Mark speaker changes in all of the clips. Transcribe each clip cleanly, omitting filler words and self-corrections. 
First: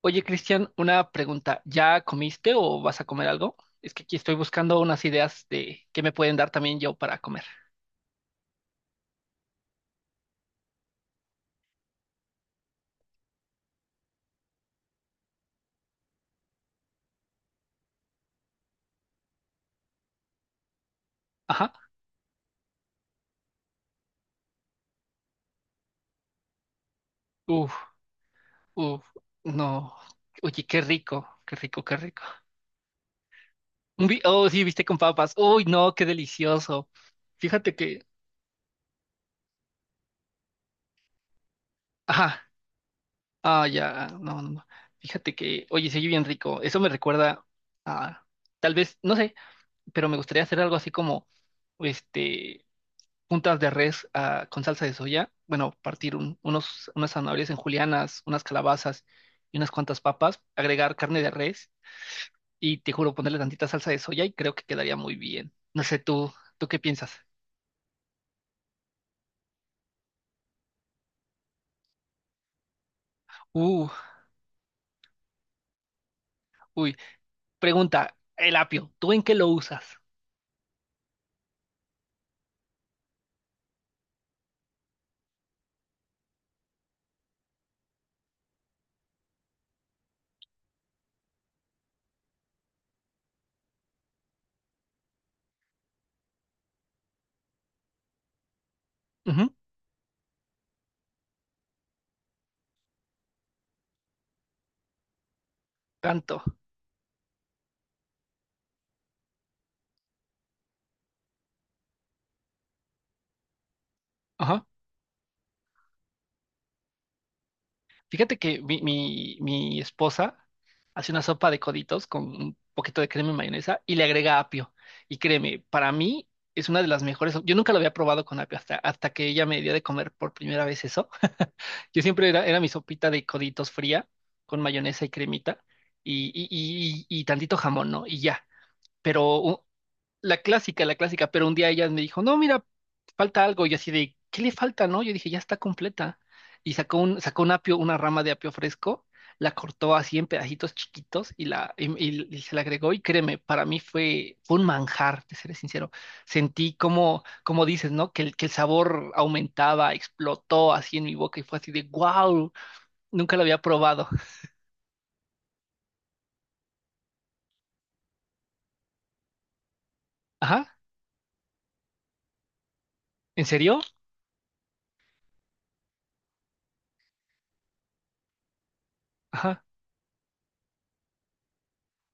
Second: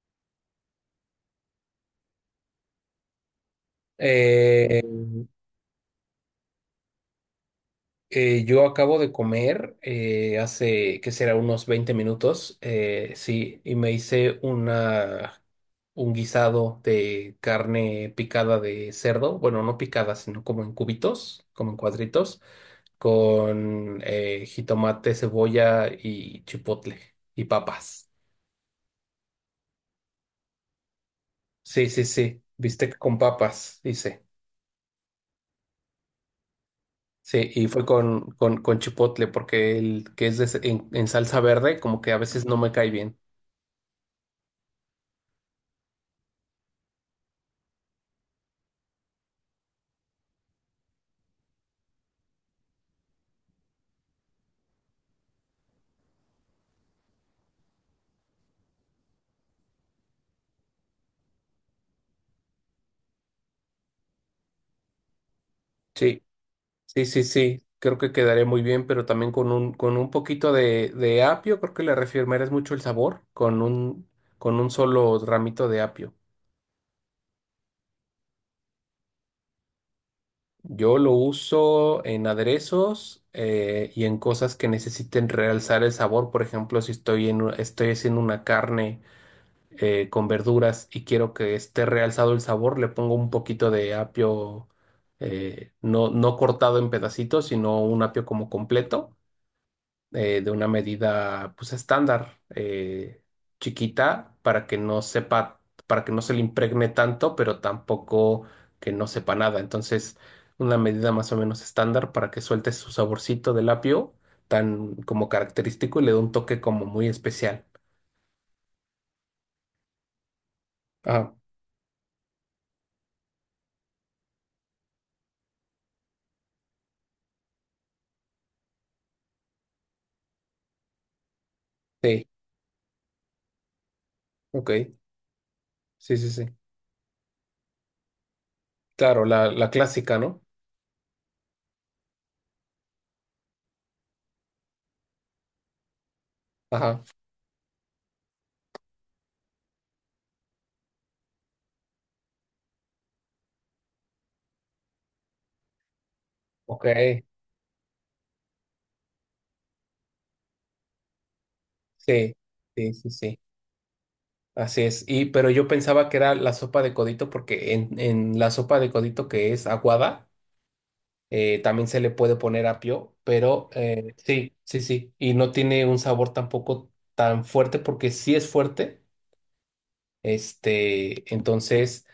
Speaker 1: Oye, Cristian, una pregunta. ¿Ya comiste o vas a comer algo? Es que aquí estoy buscando
Speaker 2: Eh,
Speaker 1: unas ideas de qué me pueden dar también yo para comer.
Speaker 2: yo acabo de comer hace, ¿que será? Unos 20 minutos, sí, y me hice un guisado de carne picada de cerdo, bueno, no picada, sino como en cubitos, como
Speaker 1: Ajá.
Speaker 2: en cuadritos, con jitomate, cebolla y chipotle y
Speaker 1: Uf,
Speaker 2: papas.
Speaker 1: uf, no. Oye, qué rico, qué rico,
Speaker 2: Sí,
Speaker 1: qué
Speaker 2: sí,
Speaker 1: rico.
Speaker 2: sí, bistec con papas, hice.
Speaker 1: Oh, sí, viste con papas. Uy, no, qué delicioso.
Speaker 2: Sí, y
Speaker 1: Fíjate
Speaker 2: fue
Speaker 1: que.
Speaker 2: con chipotle, porque el que es en salsa verde, como que a
Speaker 1: Ajá.
Speaker 2: veces no me cae bien.
Speaker 1: Ah, ya. No, no, no. Fíjate que. Oye, se oye bien rico. Eso me recuerda a. Tal vez, no sé, pero me gustaría hacer algo así como. Este. Puntas de res con salsa de soya. Bueno, partir unas zanahorias en julianas, unas calabazas y unas cuantas papas. Agregar carne de res y te juro ponerle tantita salsa de soya y creo que quedaría muy bien. No sé,
Speaker 2: Sí,
Speaker 1: ¿tú qué
Speaker 2: sí,
Speaker 1: piensas?
Speaker 2: sí, sí, creo que quedaría muy bien, pero también con un poquito de apio, creo que le reafirmarás mucho el sabor,
Speaker 1: Uh,
Speaker 2: con un solo ramito de apio.
Speaker 1: uy. Pregunta, el apio, ¿tú en qué lo usas?
Speaker 2: Yo lo uso en aderezos y en cosas que necesiten realzar el sabor, por ejemplo, si estoy en, estoy haciendo una carne, con verduras, y quiero que esté realzado el sabor, le pongo un poquito de apio, no cortado en pedacitos, sino un apio como completo,
Speaker 1: Ujú.
Speaker 2: de una medida pues estándar, chiquita, para que no sepa, para que no se
Speaker 1: Tanto.
Speaker 2: le impregne tanto, pero tampoco que no sepa nada. Entonces, una medida más o menos estándar para que suelte su saborcito del apio, tan como característico, y le dé un toque como muy especial.
Speaker 1: Fíjate que mi esposa hace una
Speaker 2: Ah,
Speaker 1: sopa de coditos con un poquito de crema y mayonesa y le agrega apio. Y créeme, para mí es una de las mejores. Yo nunca lo había probado con apio hasta que ella me dio de comer por primera vez eso. Yo
Speaker 2: sí,
Speaker 1: siempre era mi sopita de coditos fría con
Speaker 2: ok,
Speaker 1: mayonesa y cremita
Speaker 2: sí,
Speaker 1: y,
Speaker 2: sí,
Speaker 1: y,
Speaker 2: sí.
Speaker 1: y, y y tantito jamón, ¿no? Y ya.
Speaker 2: Claro,
Speaker 1: Pero
Speaker 2: la,
Speaker 1: u-
Speaker 2: la clásica,
Speaker 1: la
Speaker 2: ¿no?
Speaker 1: clásica, la clásica, pero un día ella me dijo, no, mira, falta algo, y así de, ¿qué le falta, no? Yo dije, ya está completa, y
Speaker 2: Ajá,
Speaker 1: sacó un apio, una rama de apio fresco, la cortó así en pedacitos chiquitos y se la agregó, y créeme, para mí fue un manjar, te seré sincero, sentí
Speaker 2: ok,
Speaker 1: como, como dices, ¿no? Que el sabor aumentaba, explotó así en mi boca, y fue así de,
Speaker 2: sí,
Speaker 1: wow,
Speaker 2: sí, sí,
Speaker 1: nunca
Speaker 2: sí,
Speaker 1: lo había probado,
Speaker 2: así es. Y pero yo pensaba que era la sopa de codito, porque en la sopa de codito que es aguada,
Speaker 1: ajá,
Speaker 2: también se le puede poner apio,
Speaker 1: ¿en
Speaker 2: pero
Speaker 1: serio?
Speaker 2: sí, sí, sí, y no tiene un sabor tampoco tan fuerte, porque sí es fuerte,
Speaker 1: Ajá,
Speaker 2: este, entonces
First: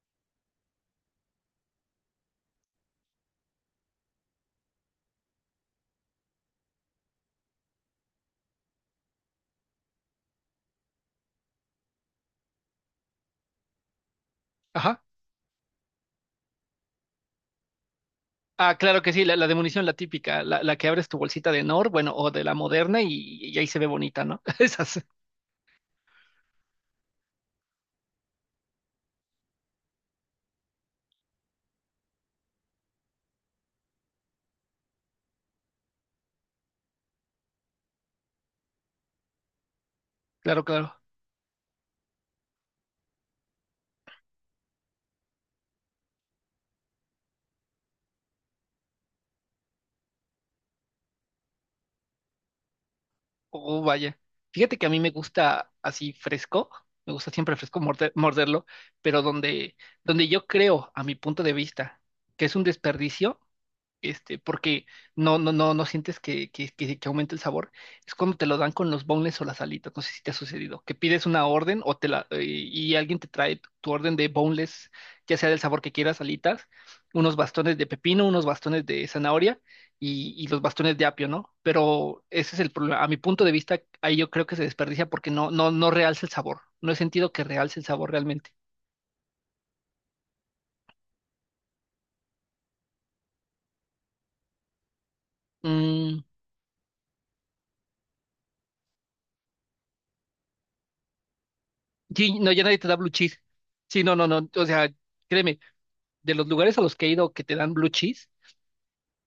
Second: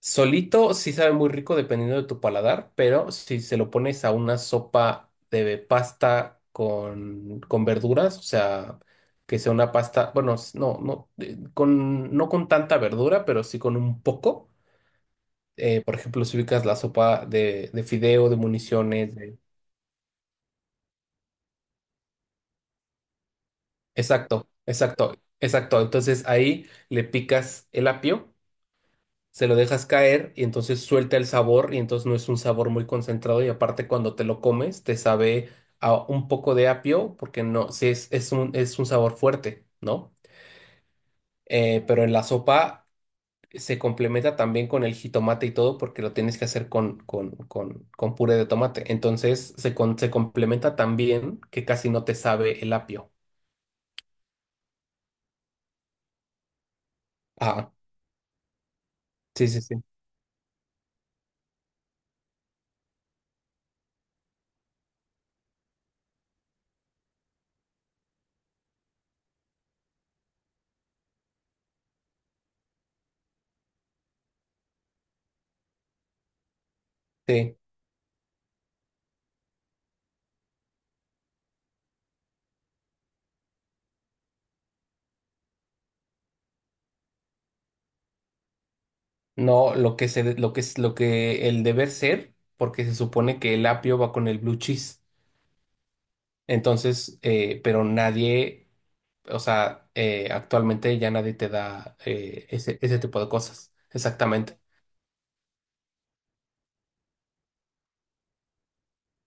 Speaker 2: solito sí sabe muy rico dependiendo de tu paladar, pero si se lo pones a una sopa de pasta con verduras, o sea, que sea una pasta, bueno, no, no, con, no con tanta verdura, pero sí con un poco.
Speaker 1: ajá.
Speaker 2: Por ejemplo, si ubicas la sopa de fideo, de
Speaker 1: Ah, claro que
Speaker 2: municiones,
Speaker 1: sí,
Speaker 2: de-.
Speaker 1: la de munición, la típica, la que abres tu bolsita de Nor, bueno, o de la moderna y ahí se ve bonita, ¿no?
Speaker 2: Exacto,
Speaker 1: Esas,
Speaker 2: exacto, exacto. Entonces ahí le picas el apio, se lo dejas caer y entonces suelta el sabor, y entonces no es un sabor muy concentrado, y aparte cuando te lo comes te sabe a un poco de apio, porque no, sí es un sabor fuerte, ¿no?
Speaker 1: claro, claro.
Speaker 2: Pero en la sopa se complementa también con el jitomate y todo, porque lo tienes que hacer con puré de tomate. Entonces se, se complementa también que casi no te sabe el apio.
Speaker 1: Oh, vaya. Fíjate que a mí me gusta así fresco, me gusta siempre
Speaker 2: Ah,
Speaker 1: fresco morderlo, pero
Speaker 2: sí, sí, sí.
Speaker 1: donde yo creo, a mi punto de vista, que es un desperdicio, este, porque no, no, no, no sientes que aumente el sabor, es cuando te lo dan con los boneless o las alitas, no sé si te ha sucedido, que pides una orden o te la, y alguien te trae tu orden de boneless, ya sea del sabor que quieras, alitas, unos
Speaker 2: Sí.
Speaker 1: bastones de pepino, unos bastones de zanahoria y los bastones de apio, ¿no? Pero ese es el problema. A mi punto de vista, ahí yo creo que se desperdicia porque no, no, no realza el sabor. No he sentido que realce el sabor realmente.
Speaker 2: No, lo que es lo que el deber ser, porque se supone que el apio va con el blue cheese.
Speaker 1: Mm,
Speaker 2: Entonces, pero nadie, o sea, actualmente ya nadie te da
Speaker 1: sí, no, ya nadie
Speaker 2: ese,
Speaker 1: te da
Speaker 2: ese
Speaker 1: blue
Speaker 2: tipo de
Speaker 1: cheese.
Speaker 2: cosas.
Speaker 1: Sí, no, no, no.
Speaker 2: Exactamente.
Speaker 1: O sea, créeme, de los lugares a los que he ido que te dan blue cheese,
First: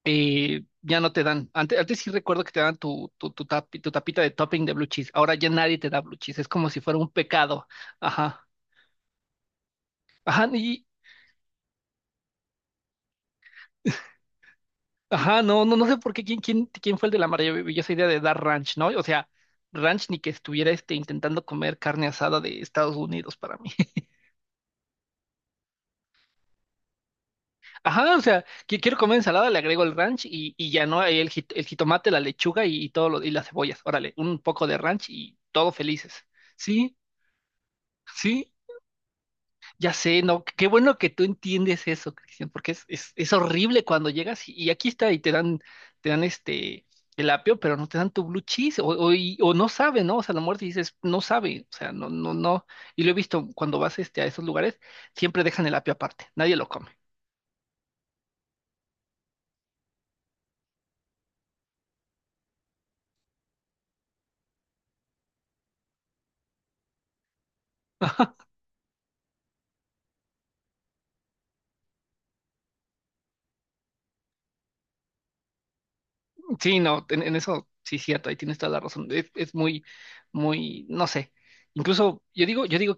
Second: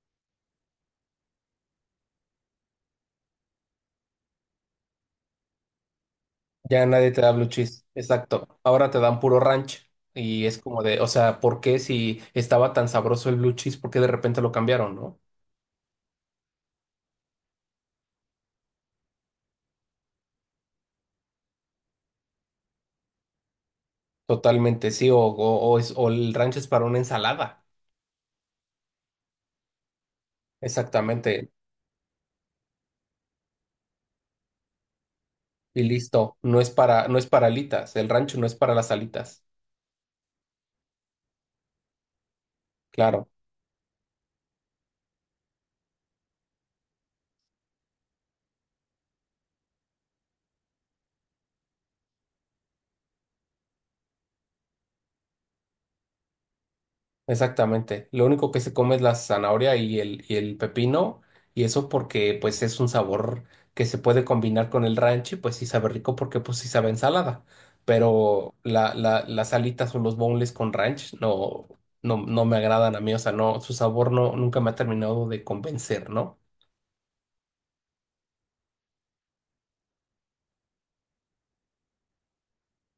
Speaker 1: ya no te dan. Antes, antes sí recuerdo que te dan tu tapita de topping de blue cheese. Ahora ya nadie te da blue cheese. Es como si
Speaker 2: Ya
Speaker 1: fuera un
Speaker 2: nadie te da blue
Speaker 1: pecado.
Speaker 2: cheese.
Speaker 1: Ajá.
Speaker 2: Exacto. Ahora te dan puro ranch. Y
Speaker 1: Ajá,
Speaker 2: es como
Speaker 1: y,
Speaker 2: de, o sea, ¿por qué si estaba tan sabroso el blue cheese, por qué de repente lo cambiaron, ¿no?
Speaker 1: ajá, no, no, no sé por qué quién fue el de la maravillosa idea de dar ranch, ¿no? O sea, ranch ni que estuviera este, intentando comer carne asada de Estados Unidos para mí.
Speaker 2: Totalmente, sí. O es, o el ranch es para una ensalada.
Speaker 1: Ajá, o sea, que quiero comer ensalada, le agrego el ranch y ya no, ahí
Speaker 2: Exactamente.
Speaker 1: el jitomate, la lechuga y, y las cebollas. Órale, un poco de ranch y todos
Speaker 2: Y
Speaker 1: felices.
Speaker 2: listo, no es
Speaker 1: Sí,
Speaker 2: para, no es para alitas, el rancho no
Speaker 1: sí,
Speaker 2: es para las alitas.
Speaker 1: ya sé, no, qué bueno que tú entiendes eso, Cristian, porque
Speaker 2: Claro,
Speaker 1: es horrible cuando llegas y aquí está y te dan el apio, pero no te dan tu blue cheese, o no sabe, ¿no? O sea, a lo mejor dices, no sabe, o sea, no, no, no. Y lo he visto cuando vas este, a esos lugares, siempre dejan el apio aparte, nadie lo come.
Speaker 2: exactamente. Lo único que se come es la zanahoria y el pepino, y eso porque pues es un sabor que se puede combinar con el rancho, y pues sí sabe rico porque pues sí sabe a ensalada. Pero las alitas o los boneless con ranch no, no, no me agradan a mí, o sea, no, su sabor no, nunca me ha terminado de convencer, ¿no?
Speaker 1: Sí, no, en eso sí cierto, ahí tienes toda la razón. Es muy, muy, no sé. Incluso yo digo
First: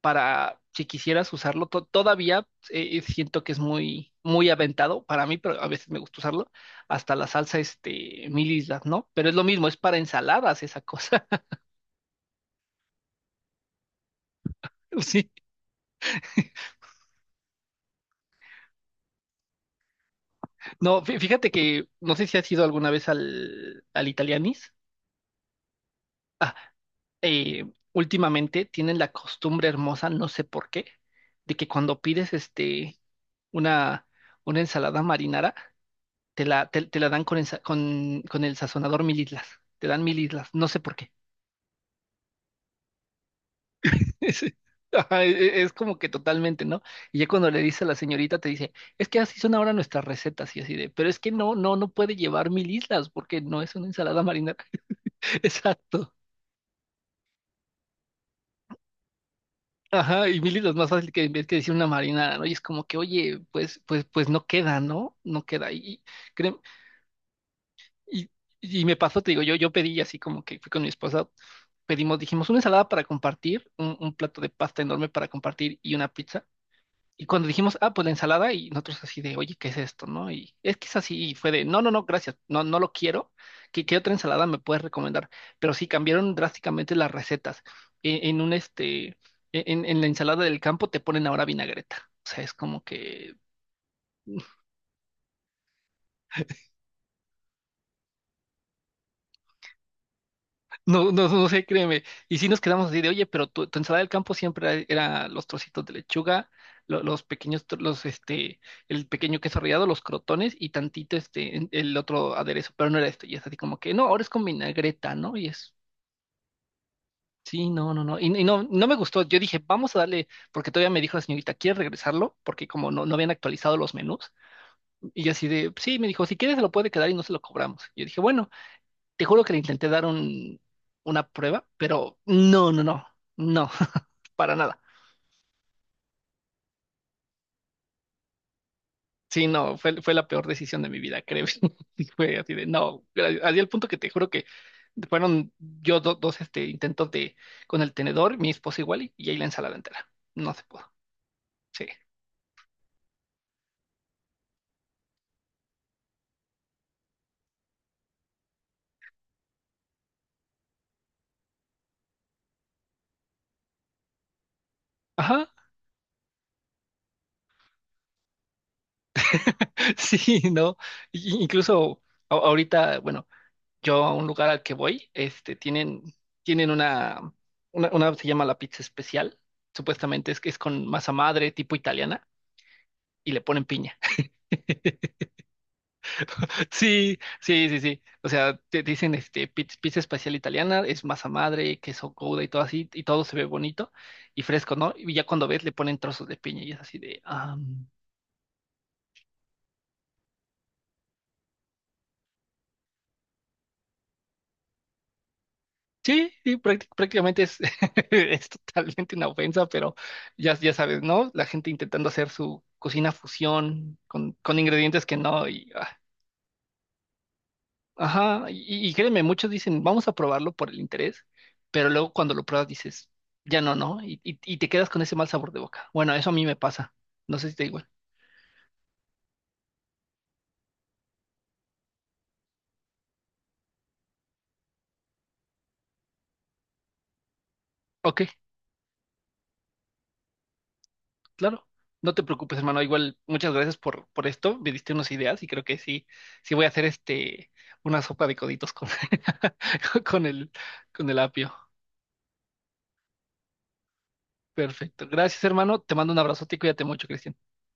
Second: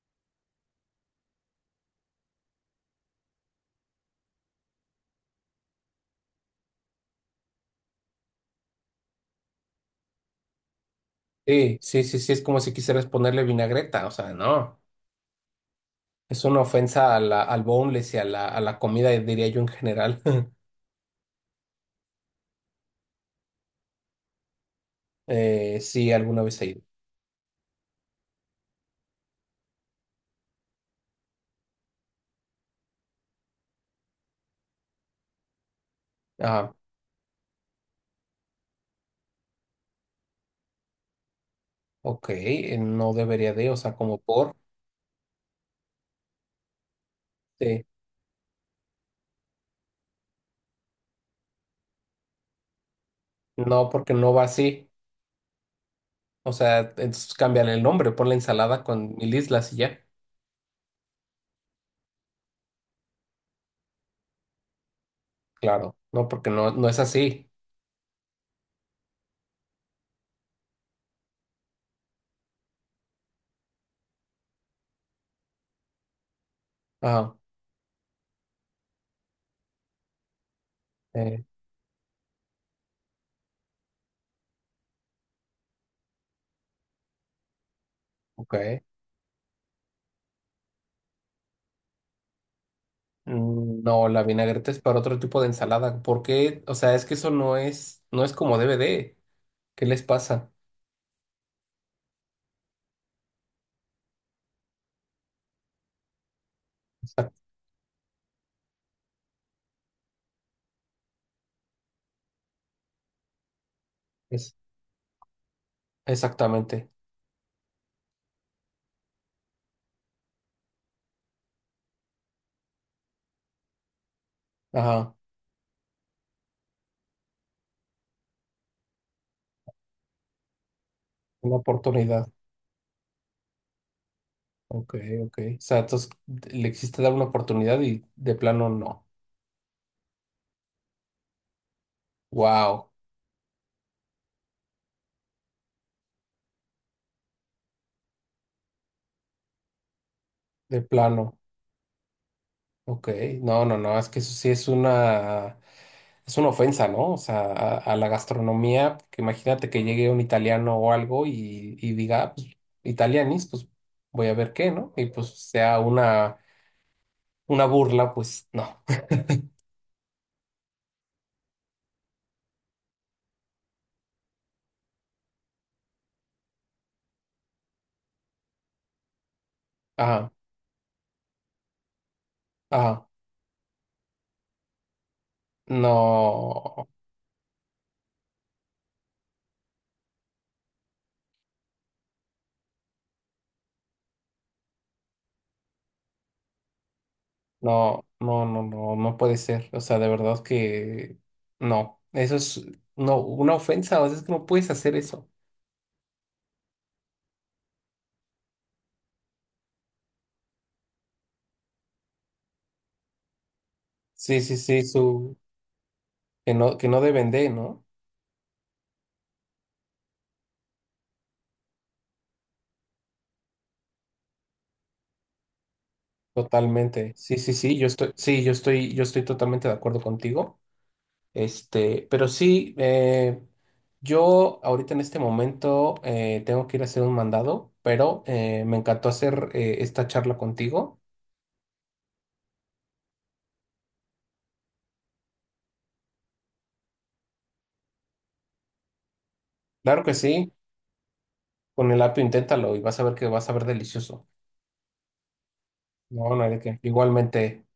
Speaker 1: para si quisieras usarlo. Todavía siento que es muy, muy aventado para mí, pero a veces me gusta usarlo. Hasta la salsa, este, mil islas, ¿no? Pero es lo mismo, es para ensaladas esa cosa.
Speaker 2: Sí, sí, sí, sí, es como si quisieras ponerle vinagreta, o sea, no.
Speaker 1: Sí.
Speaker 2: Es una ofensa a al boneless y a a la comida, diría yo en general.
Speaker 1: No, fíjate que no sé si has ido alguna vez al Italianis.
Speaker 2: Sí, alguna
Speaker 1: Ah,
Speaker 2: vez he ido.
Speaker 1: eh, últimamente tienen la costumbre hermosa, no sé por qué, de que cuando pides este, una, una ensalada marinara, te
Speaker 2: Ah,
Speaker 1: la dan con con el sazonador mil islas. Te dan mil islas, no sé por qué.
Speaker 2: ok, no debería de, o sea, como
Speaker 1: Es,
Speaker 2: por.
Speaker 1: ajá, es como que totalmente, ¿no? Y ya cuando le dice
Speaker 2: Sí.
Speaker 1: a la señorita, te dice, es que así son ahora nuestras recetas y así de, pero es que no, no, no puede llevar mil islas porque no es una
Speaker 2: No, porque
Speaker 1: ensalada
Speaker 2: no va
Speaker 1: marinara.
Speaker 2: así.
Speaker 1: Exacto.
Speaker 2: O sea, entonces cámbiale el nombre, ponle ensalada con mil islas y ya.
Speaker 1: Ajá, y mil islas más fácil que en vez que decir una marinara, ¿no? Y es como que, oye, pues no queda, ¿no? No queda.
Speaker 2: Claro,
Speaker 1: Y
Speaker 2: no, porque
Speaker 1: créeme-
Speaker 2: no, no es así.
Speaker 1: y- y me pasó, te digo, yo pedí así como que fui con mi esposa pedimos, dijimos una ensalada para compartir, un plato de pasta enorme para compartir y una pizza. Y
Speaker 2: Ah,
Speaker 1: cuando dijimos, ah, pues la ensalada, y nosotros así de, oye, ¿qué es esto? ¿No? Y es que es así, y
Speaker 2: eh,
Speaker 1: fue de, no, no, no, gracias, no, no lo quiero. Qué otra ensalada me puedes recomendar? Pero sí, cambiaron drásticamente las recetas. En un
Speaker 2: ok.
Speaker 1: este, e, En la ensalada del campo te ponen ahora vinagreta. O sea, es como que
Speaker 2: Mm, no, la vinagreta es para otro tipo de ensalada. ¿Por qué? O sea, es que eso no es, no es como debe de. ¿Qué les pasa?
Speaker 1: no, no, no sé, créeme. Y sí nos quedamos así de, oye, pero tu ensalada del campo era los trocitos de lechuga, los pequeños, el pequeño queso rallado, los crotones y tantito, el otro aderezo, pero no era esto. Y es así como que, no, ahora es con
Speaker 2: Es,
Speaker 1: vinagreta, ¿no? Y es,
Speaker 2: exactamente.
Speaker 1: sí, no, no, no. Y no, no me gustó. Yo dije, vamos a darle, porque todavía me dijo la señorita, ¿quieres regresarlo? Porque como no, no habían actualizado los menús.
Speaker 2: Ajá,
Speaker 1: Y yo así de, sí, me dijo, si quieres se lo puede quedar y no se lo cobramos. Y yo dije, bueno. Te juro que le intenté dar una
Speaker 2: una
Speaker 1: prueba, pero
Speaker 2: oportunidad.
Speaker 1: no, no, no, no, para nada.
Speaker 2: Ok, ok. O sea, entonces le existe dar una oportunidad y de plano no.
Speaker 1: Sí, no, fue, fue la peor decisión de mi vida, creo. Y fue así de,
Speaker 2: Wow,
Speaker 1: no, gracias. Así al punto que te juro que fueron dos este, intentos de con el tenedor, mi esposa igual, y ahí la ensalada entera. No se
Speaker 2: de
Speaker 1: pudo.
Speaker 2: plano.
Speaker 1: Sí.
Speaker 2: Ok, no, no, no, es que eso sí es una ofensa, ¿no? O sea, a la gastronomía, porque imagínate que llegue un italiano o algo y diga, "Ah, pues, italianis, pues voy a ver qué, ¿no?" Y pues
Speaker 1: Ajá.
Speaker 2: sea una burla, pues no.
Speaker 1: Sí, no. Incluso ahorita, bueno. Yo a un lugar al que voy, este, tienen una se llama la pizza especial,
Speaker 2: Ajá,
Speaker 1: supuestamente es que es con masa madre tipo italiana
Speaker 2: ajá,
Speaker 1: y le ponen piña.
Speaker 2: no.
Speaker 1: Sí, sí, sí, sí. O sea, te dicen este pizza especial italiana, es masa madre, queso gouda y todo así, y todo se ve bonito y fresco, ¿no? Y ya cuando ves le ponen trozos de piña y es así de, ah.
Speaker 2: No, no, no, no, no puede ser. O sea, de verdad que no. Eso es no, una ofensa. O sea, es que no puedes hacer eso.
Speaker 1: Sí, sí, prácticamente es, es totalmente una ofensa, pero ya sabes, ¿no? La gente intentando hacer su cocina fusión
Speaker 2: Sí, sí,
Speaker 1: con
Speaker 2: sí,
Speaker 1: ingredientes que
Speaker 2: su,
Speaker 1: no, y, ah,
Speaker 2: que no deben de, ¿no?
Speaker 1: ajá, y créeme, muchos dicen, vamos a probarlo por el interés, pero luego cuando lo pruebas dices, ya no, ¿no? Y, y te quedas con ese mal sabor de boca. Bueno, eso a mí me pasa,
Speaker 2: Totalmente.
Speaker 1: no
Speaker 2: Sí,
Speaker 1: sé
Speaker 2: sí,
Speaker 1: si te da igual.
Speaker 2: sí, yo estoy totalmente de acuerdo contigo. Este, pero sí, yo ahorita en este momento tengo que ir a hacer un mandado,
Speaker 1: Ok,
Speaker 2: pero me encantó hacer esta charla contigo.
Speaker 1: claro, no te preocupes, hermano. Igual, muchas gracias por esto. Me diste unas ideas y creo que sí, sí voy a hacer este una sopa de coditos con,
Speaker 2: Claro que
Speaker 1: con
Speaker 2: sí,
Speaker 1: con el apio.
Speaker 2: con el apio inténtalo y vas a ver que vas a ver delicioso.
Speaker 1: Perfecto. Gracias, hermano. Te mando un
Speaker 2: No, no hay
Speaker 1: abrazote y
Speaker 2: de qué.
Speaker 1: cuídate mucho, Cristian.
Speaker 2: Igualmente.